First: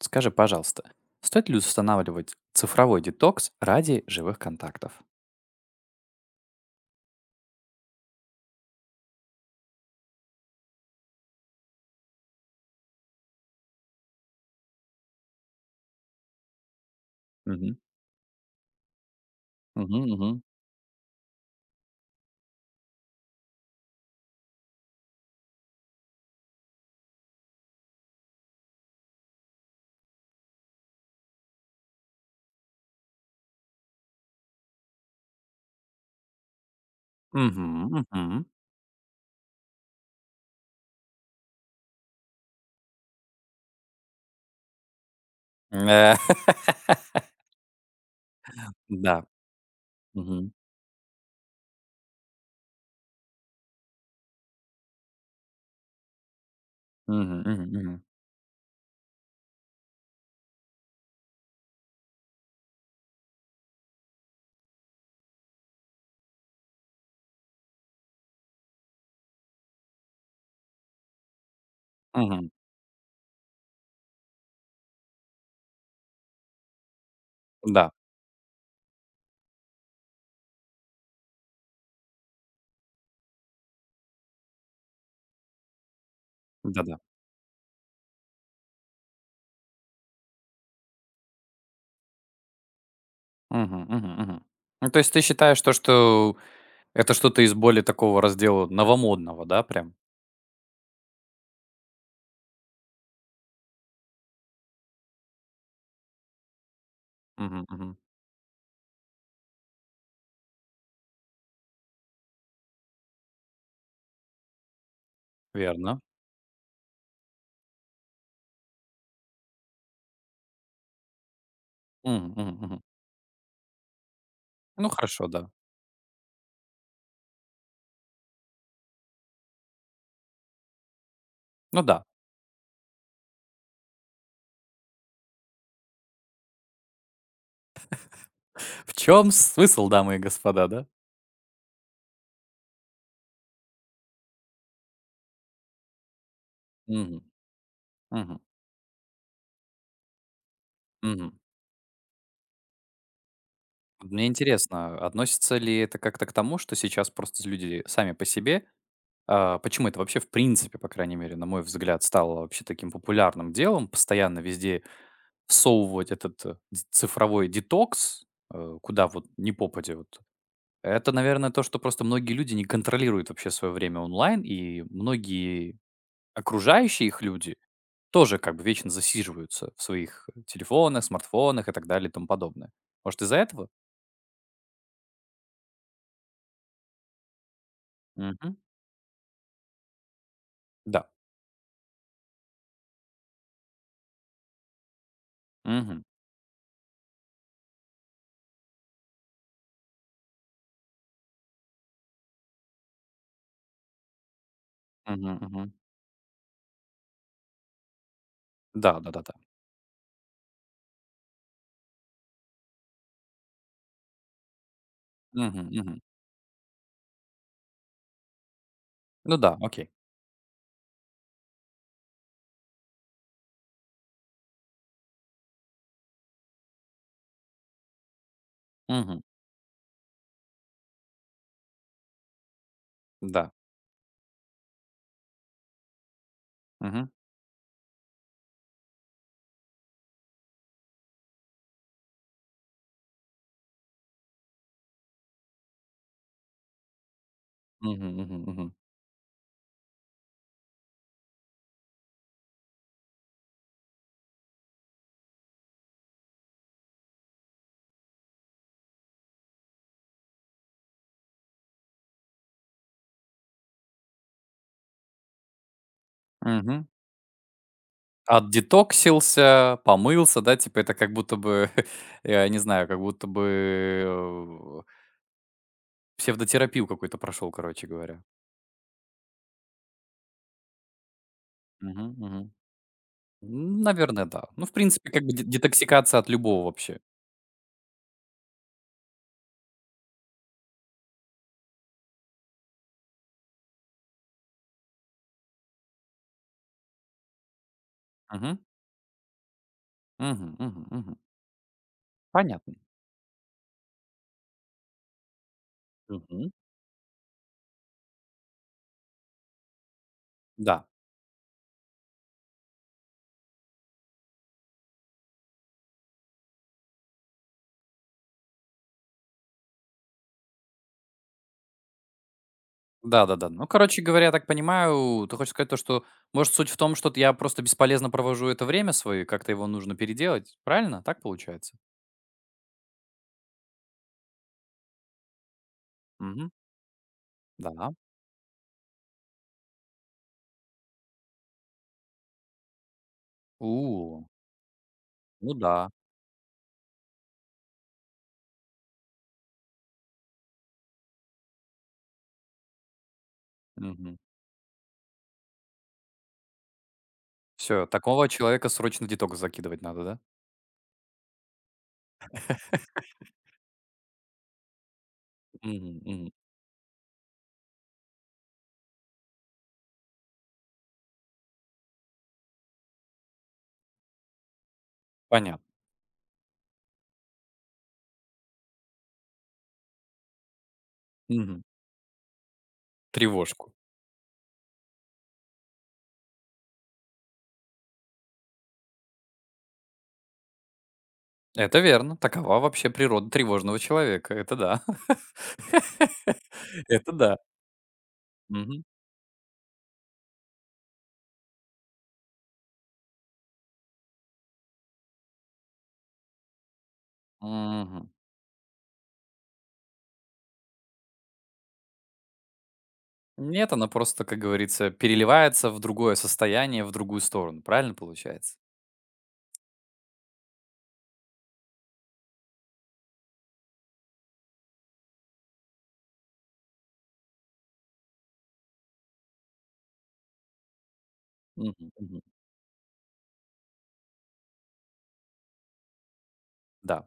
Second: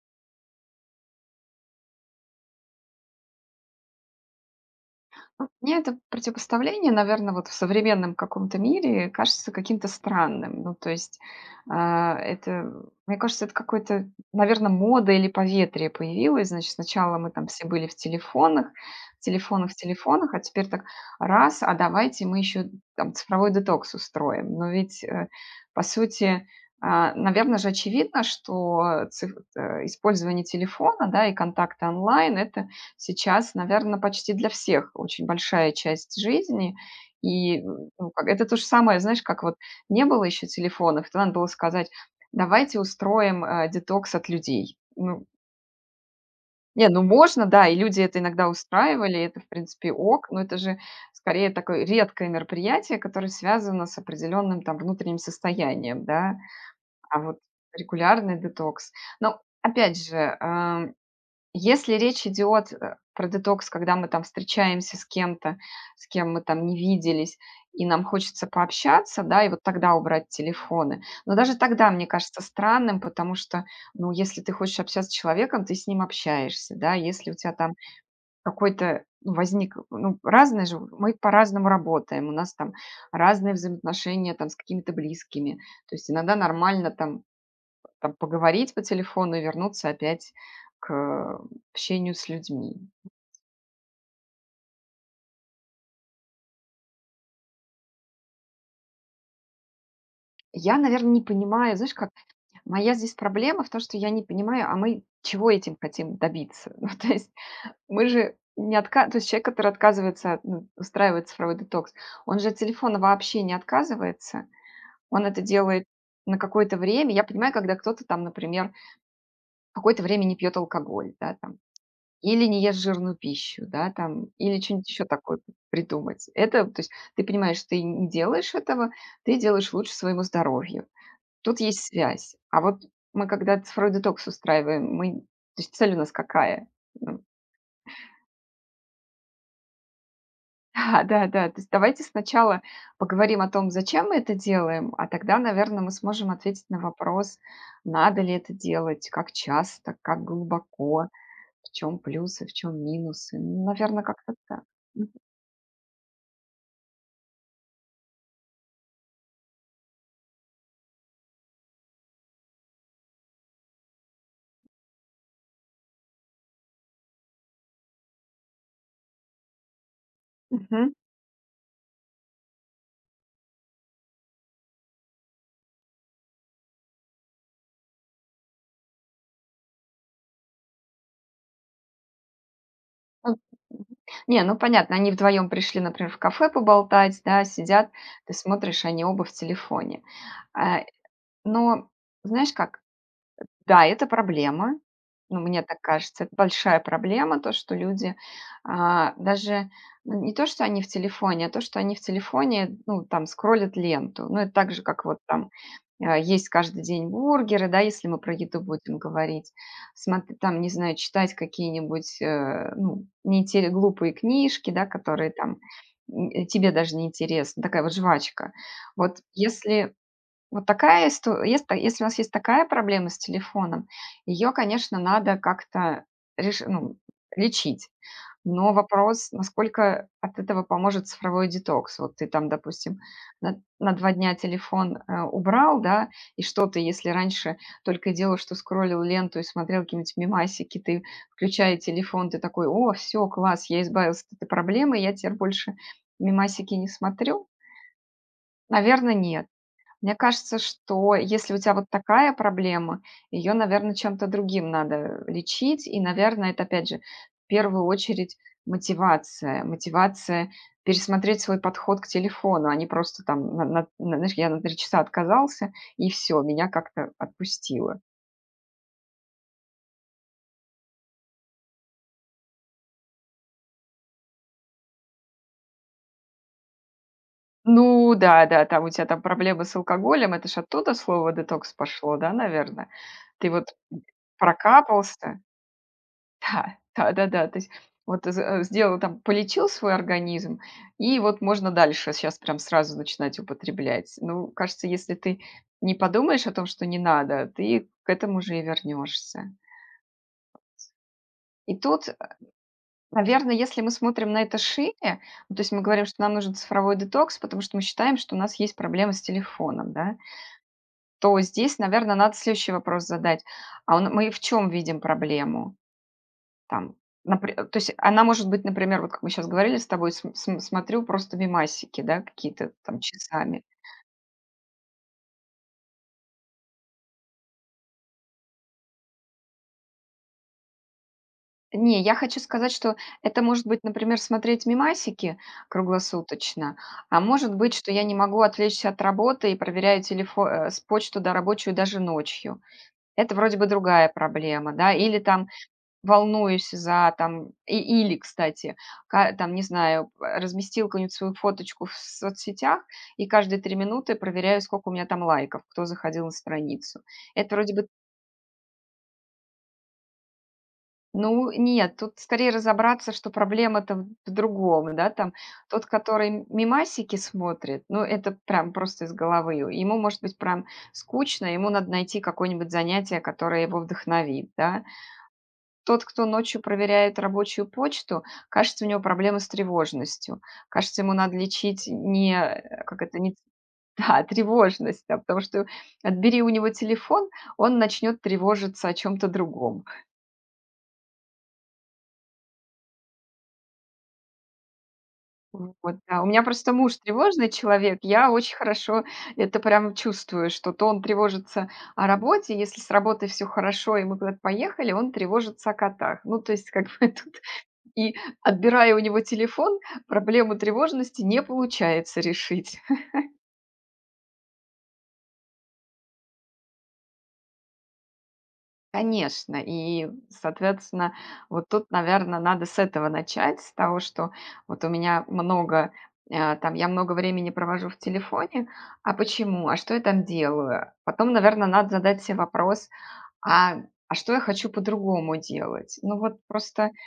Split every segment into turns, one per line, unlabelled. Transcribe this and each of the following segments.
Скажи, пожалуйста, стоит ли устанавливать цифровой детокс ради живых контактов?
Ну, мне это противопоставление, наверное, вот в современном каком-то мире кажется каким-то странным. Ну, то есть, а, это, мне кажется, это какой-то, наверное, мода или поветрие появилось. Значит, сначала мы там все
Мгм.
были в телефонах, в телефонах, в
Мгм,
телефонах, а
мгм.
теперь так раз, а давайте мы еще там цифровой детокс устроим. Но ведь, по сути, наверное же очевидно, что использование телефона, да, и контакты онлайн это сейчас, наверное, почти для всех очень большая часть жизни. И,
Мгм,
ну, как
мгм.
это то же самое, знаешь, как вот не было еще телефонов, то надо было сказать: "Давайте устроим, детокс от людей". Ну,
Э,
не, ну можно, да, и люди это иногда устраивали,
Да.
это, в принципе, ок, но
Мгм.
это же скорее такое редкое мероприятие, которое связано с определенным там внутренним состоянием, да, а вот
Мгм, мгм, мгм.
регулярный детокс. Но опять же, если речь идет, про детокс, когда мы там встречаемся с кем-то, с кем мы там не виделись, и нам хочется пообщаться, да, и вот тогда убрать телефоны. Но даже тогда мне кажется
Мгм.
странным, потому что, ну, если ты хочешь общаться с человеком, ты с ним общаешься, да. Если у тебя там
Да.
какой-то, ну, возник, ну, разные же, мы по-разному работаем, у нас там разные взаимоотношения там с какими-то близкими. То есть иногда нормально
Да-да.
там поговорить по телефону и вернуться опять к общению с людьми.
Мгм, мгм, мгм. Ну, то есть ты считаешь то, что это что-то из более такого раздела новомодного, да, прям?
Я, наверное, не понимаю, знаешь как, моя здесь проблема в том, что я не понимаю, а мы чего этим хотим добиться? Ну, то есть
Мгм, мгм.
мы же не отка то есть человек, который отказывается от, ну, устраивает цифровой детокс, он же от телефона вообще не отказывается. Он это делает
Верно.
на какое-то время. Я понимаю, когда кто-то там, например, какое-то время не пьет алкоголь, да, там.
Мгм,
Или
мгм,
не ешь
мгм.
жирную пищу, да, там, или
Ну,
что-нибудь еще
хорошо,
такое
да.
придумать. Это, то есть ты понимаешь, ты не делаешь этого, ты делаешь лучше своему здоровью. Тут есть
Ну да.
связь. А вот мы когда цифровой детокс устраиваем, то есть цель у нас какая? Ну,
В чем смысл, дамы и господа, да?
да, да, да. То есть давайте сначала поговорим о том, зачем мы это делаем, а тогда, наверное, мы сможем ответить на
Мгм,
вопрос, надо ли
мгм,
это делать, как часто, как глубоко,
мгм.
в чем плюсы, в чем минусы. Наверное,
Мне
как-то так.
интересно, относится ли это как-то к тому, что сейчас просто люди сами по себе а, почему это вообще в принципе, по крайней мере, на мой взгляд, стало вообще таким популярным делом, постоянно везде всовывать этот, э, ц цифровой детокс, куда вот не попадя вот.
Мгм.
Это, наверное, то, что просто многие люди не контролируют вообще свое время онлайн, и многие окружающие их люди тоже как бы вечно засиживаются в своих телефонах, смартфонах и так далее и тому подобное. Может, из-за
М,
этого?
мгм. Не, ну понятно, они вдвоем пришли, например, в кафе поболтать, да, сидят, ты
Мгм.
смотришь, они оба в телефоне. А,
Да.
но знаешь как? Да, это проблема. Ну, мне так
Мгм.
кажется, это большая проблема, то, что люди, даже, ну, не то, что они в телефоне, а то, что они в телефоне, ну, там, скроллят ленту. Ну, это так же, как вот
Мгм,
там,
мгм.
есть каждый день бургеры, да, если мы про еду
Да,
будем
да-да-да.
говорить. Смотр там, не знаю, читать какие-нибудь, ну, неинтере глупые книжки, да, которые там,
Мгм, мгм.
тебе даже не интересны, такая вот жвачка. Вот
Ну да, окей.
вот такая исто если у нас есть такая проблема с телефоном, ее, конечно, надо как-то реш ну, лечить. Но
Мгм.
вопрос, насколько от этого поможет цифровой детокс. Вот ты там, допустим,
Да.
на 2 дня телефон, убрал, да, и что ты,
Мгм.
если раньше только и делал, что скроллил ленту и смотрел какие-нибудь мемасики, ты, включая телефон, ты такой: "О, все, класс, я избавился от этой проблемы, я теперь больше мемасики не смотрю"?
Мгм, мгм, мгм.
Наверное, нет. Мне кажется, что если у тебя вот такая проблема, ее, наверное, чем-то другим надо лечить. И, наверное, это, опять же, в первую очередь мотивация. Мотивация пересмотреть свой подход к телефону, а не просто там, знаешь, я на 3 часа отказался, и все, меня
Мгм.
как-то отпустило.
Отдетоксился, помылся, да, типа это как будто бы, я не знаю, как будто бы, псевдотерапию какую-то прошел, короче
Ну,
говоря.
да, да, там у тебя там проблемы с алкоголем, это ж оттуда слово детокс
Мгм,
пошло, да,
мгм.
наверное? Ты вот
М, наверное, да. Ну, в принципе, как бы
прокапался,
де детоксикация от любого
да,
вообще.
да-да-да. То есть вот сделал там, полечил свой организм, и вот можно дальше сейчас прям сразу начинать употреблять. Ну, кажется, если ты не подумаешь о том, что не надо, ты к этому
Мгм.
же и вернешься.
Мгм, мгм, мгм.
И тут,
Понятно.
наверное, если мы смотрим на это шире, ну, то есть мы говорим, что нам
Мгм.
нужен цифровой детокс, потому что мы считаем, что у нас есть проблемы с телефоном, да,
Да.
то здесь, наверное, надо следующий вопрос задать: а он мы в чем видим проблему? Там, то есть она может быть, например, вот как мы сейчас говорили с тобой, см см смотрю просто мемасики, да, какие-то там
Да-да-да.
часами.
Ну, короче говоря, я так понимаю, ты хочешь сказать то, что, может, суть в том, что я просто бесполезно провожу это время свое, и как-то его нужно переделать. Правильно? Так получается?
Не, я хочу сказать, что это может быть, например, смотреть мемасики
Мгм.
круглосуточно, а может быть, что
Да.
я не могу отвлечься от работы и проверяю телефон, с почту, до рабочую даже ночью. Это вроде бы другая
У,
проблема, да. Или там
ну да.
волнуюсь за там и или, кстати, не знаю, разместил какую-нибудь свою фоточку в соцсетях, и каждые 3 минуты
Все.
проверяю, сколько у меня там лайков, кто заходил на страницу. Это вроде бы
Такого человека срочно деток закидывать надо, да?
ну нет, тут скорее разобраться, что проблема-то в другом, да, там. Тот,
Мгм, мгм.
который мимасики смотрит, ну, это прям просто из головы. Ему может быть прям скучно, ему надо найти какое-нибудь занятие, которое его вдохновит, да.
Понятно.
Тот, кто ночью проверяет рабочую почту, кажется, у него проблемы с тревожностью. Кажется, ему надо
Мгм.
лечить не, э, как это, не, т-
Тревожку.
да, тревожность, да, потому что отбери у него телефон, он начнет тревожиться о чем-то другом.
Это верно. Такова вообще природа тревожного человека. Это да.
Вот, да. У меня просто муж
Это да.
тревожный человек, я очень
Мгм.
хорошо это прям чувствую, что то он тревожится о работе, если с работой все хорошо, и мы куда-то поехали, он тревожится о котах. Ну, то есть, как бы,
Мгм.
и, отбирая у него телефон, проблему тревожности не получается решить.
Нет, она просто, как говорится, переливается в другое состояние, в другую сторону. Правильно получается?
Конечно, и, соответственно, вот тут, наверное, надо с этого начать, с того, что вот у меня много, я много времени провожу в телефоне. А почему? А что я там делаю? Потом, наверное,
Мгм,
надо
мгм.
задать себе вопрос: а, а что я хочу по-другому делать? Ну, вот просто
Да.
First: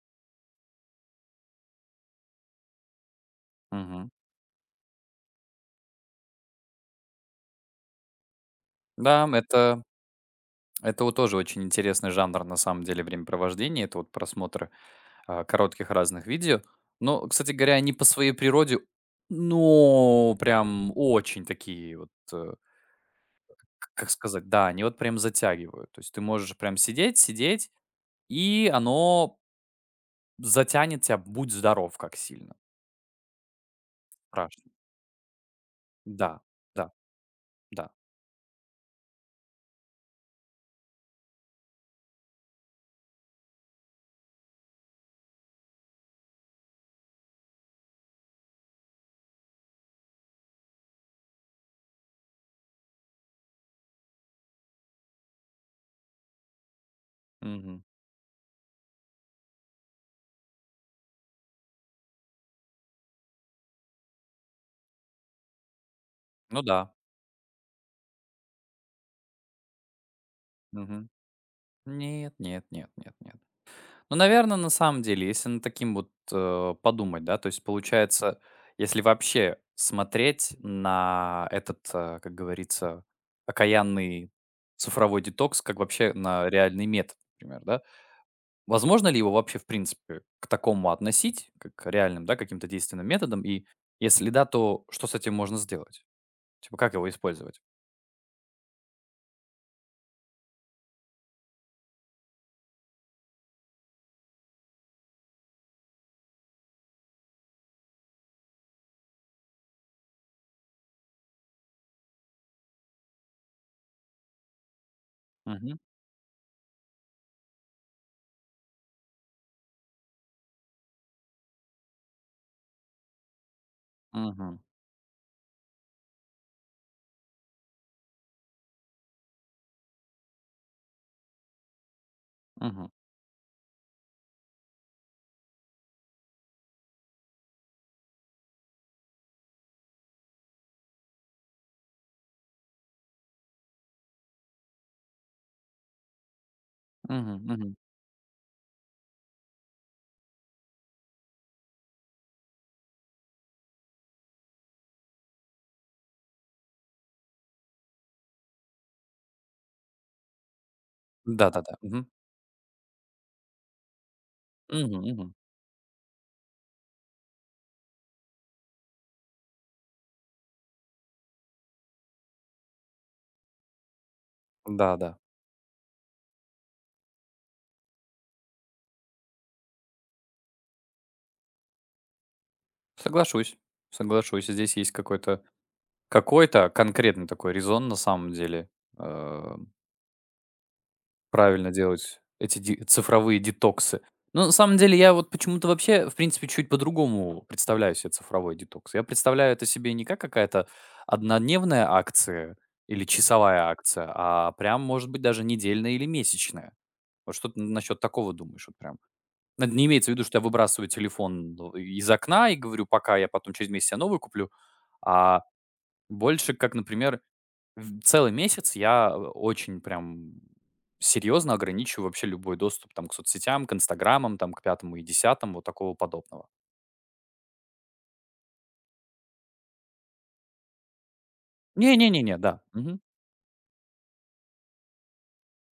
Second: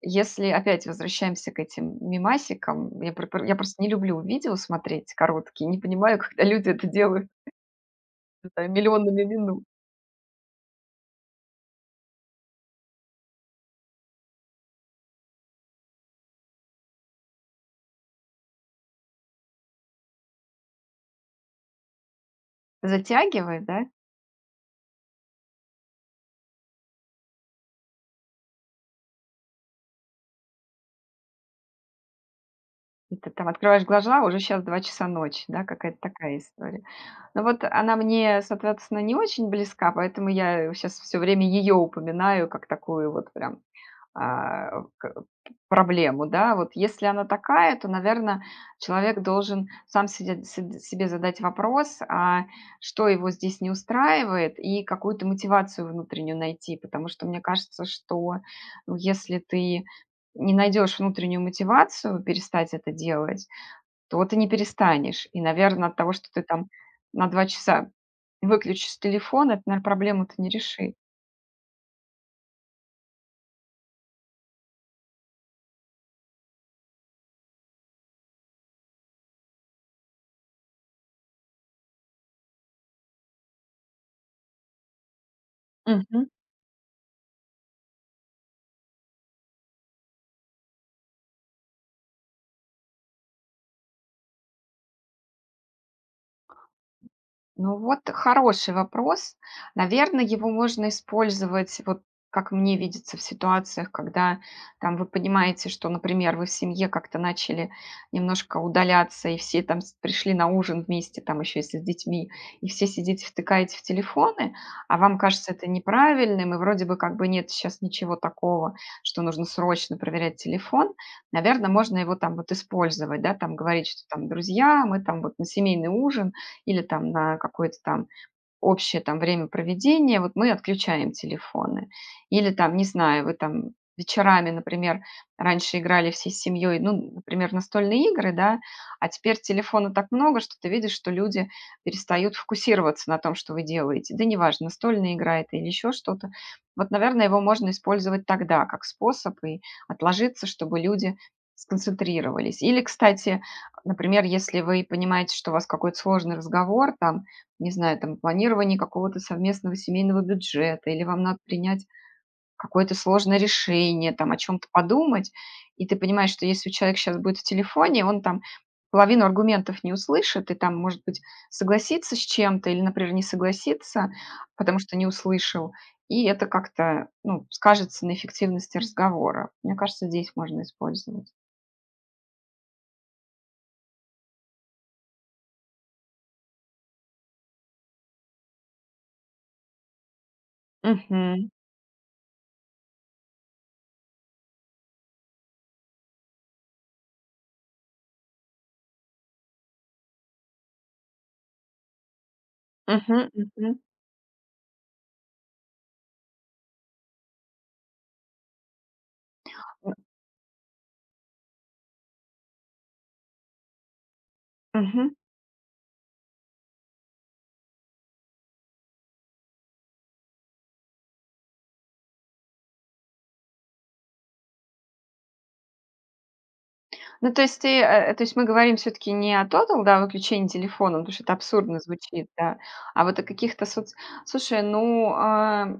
если опять возвращаемся к этим мимасикам, я просто не
Мгм.
люблю видео смотреть короткие, не понимаю, когда люди это делают не знаю, миллионами
Да,
минут.
это вот тоже очень интересный жанр, на самом деле, времяпровождения. Это вот просмотр, коротких разных видео. Но, кстати говоря, они по своей природе, ну, прям очень такие вот, э,
Затягивает, да?
к как сказать, да, они вот прям затягивают. То есть ты можешь прям сидеть, сидеть, и оно затянет тебя, будь здоров как сильно.
И ты там открываешь глаза, уже сейчас
Страшно.
2 часа ночи, да, какая-то такая
Да,
история.
да.
Но вот
Да.
она мне, соответственно, не очень близка, поэтому я сейчас все время ее упоминаю как такую вот прям а, к проблему, да. Вот если она такая, то, наверное, человек должен сам седя седь себе задать вопрос, а что его здесь не устраивает, и какую-то мотивацию внутреннюю найти. Потому что мне
Мгм.
кажется, что, ну, если ты не найдешь внутреннюю мотивацию перестать это делать, то вот и не перестанешь. И, наверное, от того, что ты
Ну
там
да.
на 2 часа выключишь телефон, это, наверно, проблему-то не решит.
Мгм. Нет, нет, нет, нет, нет. Ну, наверное, на самом деле, если на таким вот, подумать, да, то есть получается, если вообще смотреть на этот, как говорится, окаянный цифровой детокс, как вообще на реальный метод, например, да, возможно ли его вообще, в принципе, к такому относить, как к реальным, да, каким-то действенным методам? И если да, то что с этим можно сделать? Типа как его использовать?
Ну вот хороший вопрос. Наверное, его можно использовать, вот как мне видится, в ситуациях, когда там вы понимаете, что, например, вы в семье как-то начали немножко удаляться, и все пришли на ужин вместе, там еще если с детьми, и все сидите, втыкаете в телефоны, а вам кажется это
Мгм.
неправильным, и вроде бы как бы нет сейчас ничего такого, что нужно срочно проверять телефон, наверное, можно его там вот использовать, да, там говорить, что там,
Мгм.
друзья, мы там вот на семейный ужин, или там на какой-то там общее там время проведения, вот мы отключаем телефоны. Или там, не
Мгм.
знаю, вы там вечерами, например, раньше играли всей семьей, ну, например, настольные игры, да, а теперь телефона так много, что ты видишь, что люди перестают фокусироваться на том, что вы делаете. Да неважно, настольная игра это или еще что-то. Вот, наверное, его
Мгм.
можно
Мгм.
использовать тогда как способ и отложиться, чтобы люди сконцентрировались. Или, кстати, например, если вы понимаете, что у вас какой-то сложный разговор, там, не знаю, там, планирование какого-то совместного семейного бюджета, или вам надо
Да-да-да.
принять
Мгм.
какое-то сложное решение, там, о чем-то
Мгм,
подумать,
мгм.
и ты понимаешь, что если человек сейчас будет в телефоне, он там половину аргументов не услышит, и там, может быть, согласится с чем-то или, например, не согласится, потому что не
Да-да.
услышал, и это как-то, ну, скажется на эффективности разговора. Мне кажется, здесь можно использовать.
Соглашусь, соглашусь. Здесь есть какой-то какой-то конкретный такой резон на самом деле, э,
Мгм.
правильно делать эти ди цифровые детоксы. Но на самом деле я вот почему-то вообще, в принципе, чуть по-другому представляю себе цифровой детокс. Я представляю это себе не как какая-то однодневная акция или
Мгм.
часовая
Мгм.
акция, а прям, может быть, даже недельная или месячная. Вот что ты насчет такого думаешь вот прям? Н не имеется в виду, что я выбрасываю телефон в из окна и говорю: "Пока, я потом через месяц себе новый куплю".
Мгм.
А больше как, например, в целый месяц я, очень прям серьезно ограничиваю вообще любой доступ там к соцсетям, к инстаграмам, там к пятому и десятому, вот такого подобного.
Ну, то есть то есть мы говорим все таки не о тотал, да, выключении телефона, потому что это абсурдно
Не не не
звучит,
не,
да,
да. Мгм.
а вот о каких-то соц слушай, ну,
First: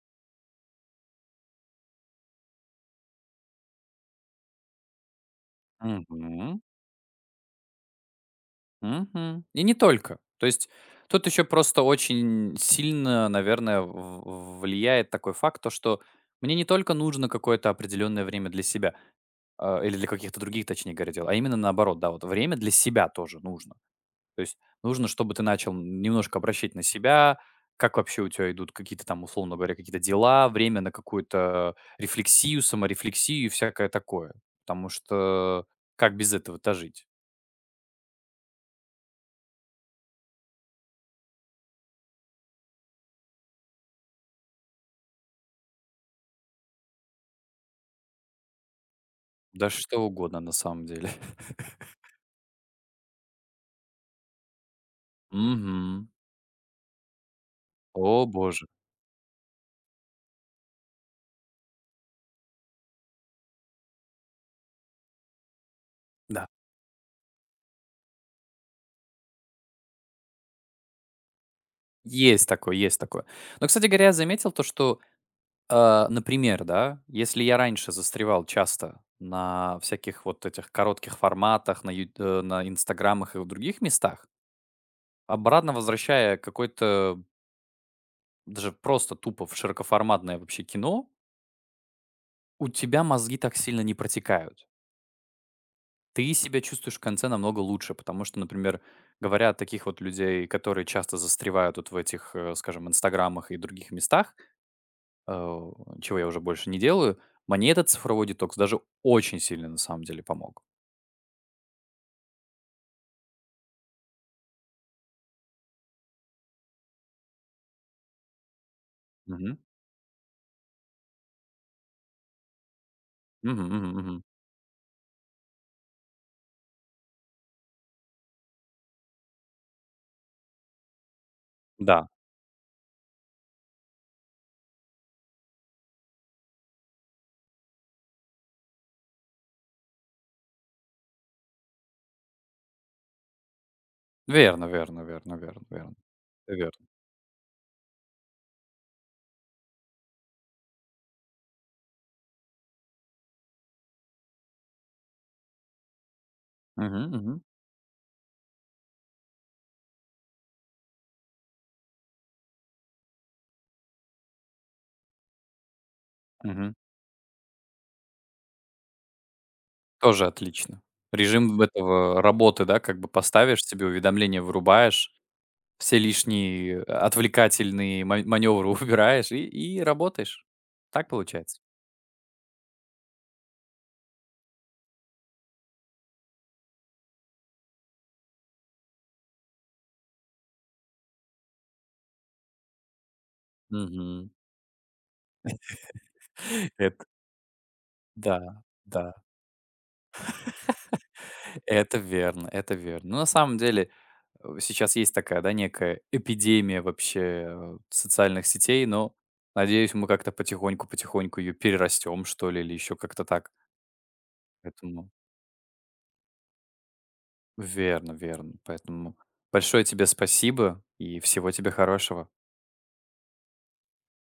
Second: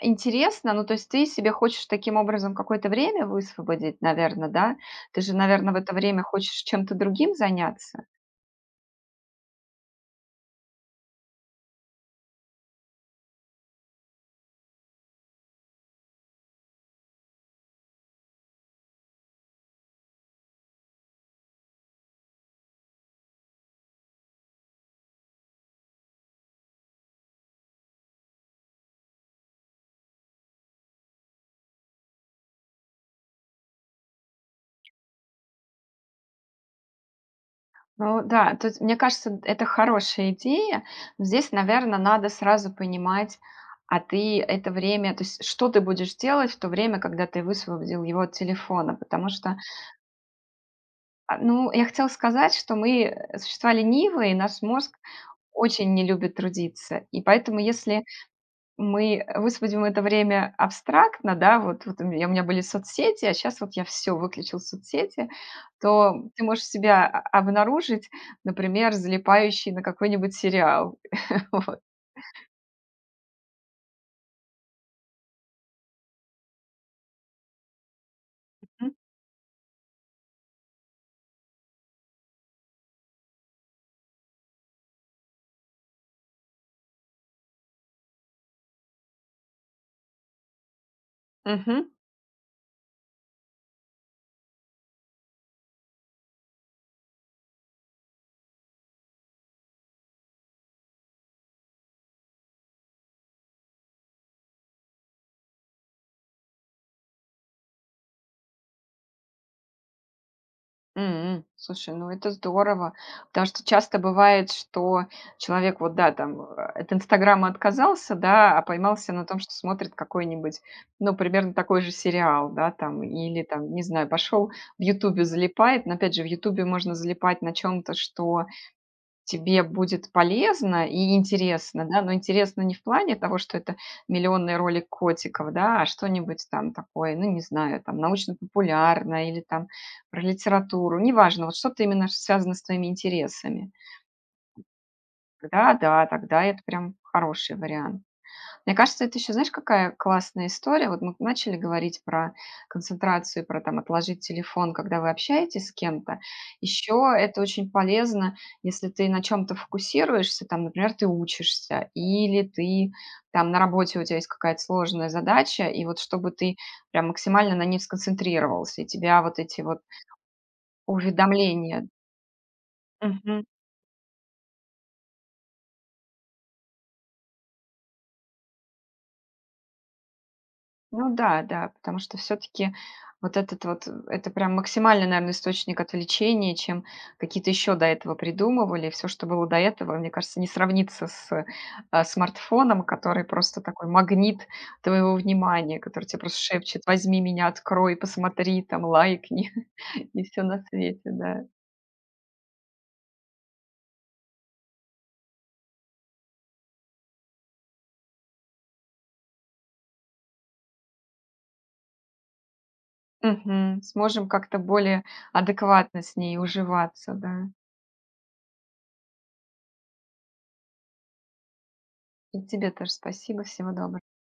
интересно, ну, то есть ты себе хочешь таким образом какое-то время высвободить, наверное, да? Ты же, наверное, в это время
Мгм.
хочешь чем-то другим заняться?
Мгм. И не только. То есть тут еще просто очень сильно, наверное, в влияет такой факт, то что мне не только нужно какое-то определенное время для себя. А, или для каких-то других, точнее говоря, дел, а именно наоборот, да, вот время для себя тоже нужно. То есть нужно, чтобы ты начал немножко обращать на себя, как вообще у тебя идут какие-то там, условно говоря, какие-то дела, время на какую-то рефлексию, саморефлексию и всякое такое. Потому что как без этого-то жить?
Ну да, то есть, мне кажется, это хорошая идея. Но здесь, наверное, надо сразу понимать, ты это время, то есть что ты будешь делать в то время, когда ты высвободил его от телефона? Потому что
Да что угодно на самом деле.
Ну, я хотела сказать, что мы существа ленивые, и наш мозг очень не
Мгм.
любит трудиться. И поэтому, если
О боже.
мы высвободим это время абстрактно, да, вот, у меня были соцсети, а сейчас вот я все выключил соцсети, то ты
Да.
можешь себя обнаружить, например, залипающий на какой-нибудь сериал. Вот.
Есть такое, есть такое. Но, кстати говоря, я заметил то, что например, да, если я раньше застревал часто на всяких вот этих коротких форматах, на инстаграмах и в других местах, обратно возвращая какой-то даже просто тупо в широкоформатное вообще кино,
Мгм.
у тебя мозги так сильно не протекают. Ты себя чувствуешь в конце намного лучше, потому что, например, говоря о таких вот людей, которые часто застревают вот в этих, скажем, инстаграмах и других местах, э, чего я уже больше не делаю, мне этот цифровой детокс даже очень сильно на самом деле помог.
М. Слушай, ну это здорово, потому что часто бывает, что человек вот, да, от "Инстаграма" отказался, да, а поймался на том, что
Мгм.
смотрит какой-нибудь, ну, примерно такой же сериал, да, там, или
Мгм,
там, не
мгм,
знаю,
мгм.
пошел в "Ютубе" залипает. Но опять же, в "Ютубе" можно залипать на чем то что тебе будет полезно и интересно, да,
Да,
но интересно не в плане того, что это миллионный ролик котиков, да, а что-нибудь там такое, ну, не знаю, там, научно-популярное или там про литературу, неважно, вот что-то именно связано с твоими интересами.
верно, верно, верно, верно,
Да,
верно.
да, тогда это
Верно.
прям хороший вариант. Мне кажется, это еще, знаешь, какая классная история? Вот мы начали говорить про концентрацию, про там отложить телефон, когда вы общаетесь с кем-то.
Мгм,
Еще
мгм,
это очень полезно, если ты на чем-то фокусируешься, там, например, ты учишься, или ты там на работе у тебя есть какая-то сложная задача, и вот чтобы ты
мгм.
прям максимально на ней сконцентрировался, и тебя вот эти вот
Тоже отлично. Режим
уведомления.
этого работы, да, как бы поставишь себе, уведомления вырубаешь, все лишние отвлекательные маневры убираешь и работаешь. Так
Ну да,
получается.
да, потому что все таки вот этот вот, это прям максимальный, наверное, источник отвлечения, чем какие-то еще до этого придумывали. Все, что было до этого, мне кажется, не сравнится с, смартфоном, который просто такой
Мгм.
магнит твоего внимания, который тебе просто шепчет:
Это
"Возьми меня, открой,
да,
посмотри, там,
да.
лайкни". И все на свете, да.
Это верно, это верно. Но на самом деле сейчас есть такая, да, некая эпидемия вообще социальных сетей, но надеюсь, мы как-то потихоньку-потихоньку ее перерастем, что ли, или еще как-то так.
Мгм. Сможем как-то более
Поэтому
адекватно с ней уживаться, да.
верно, верно. Поэтому большое тебе спасибо и всего тебе хорошего.
И тебе тоже спасибо. Всего доброго.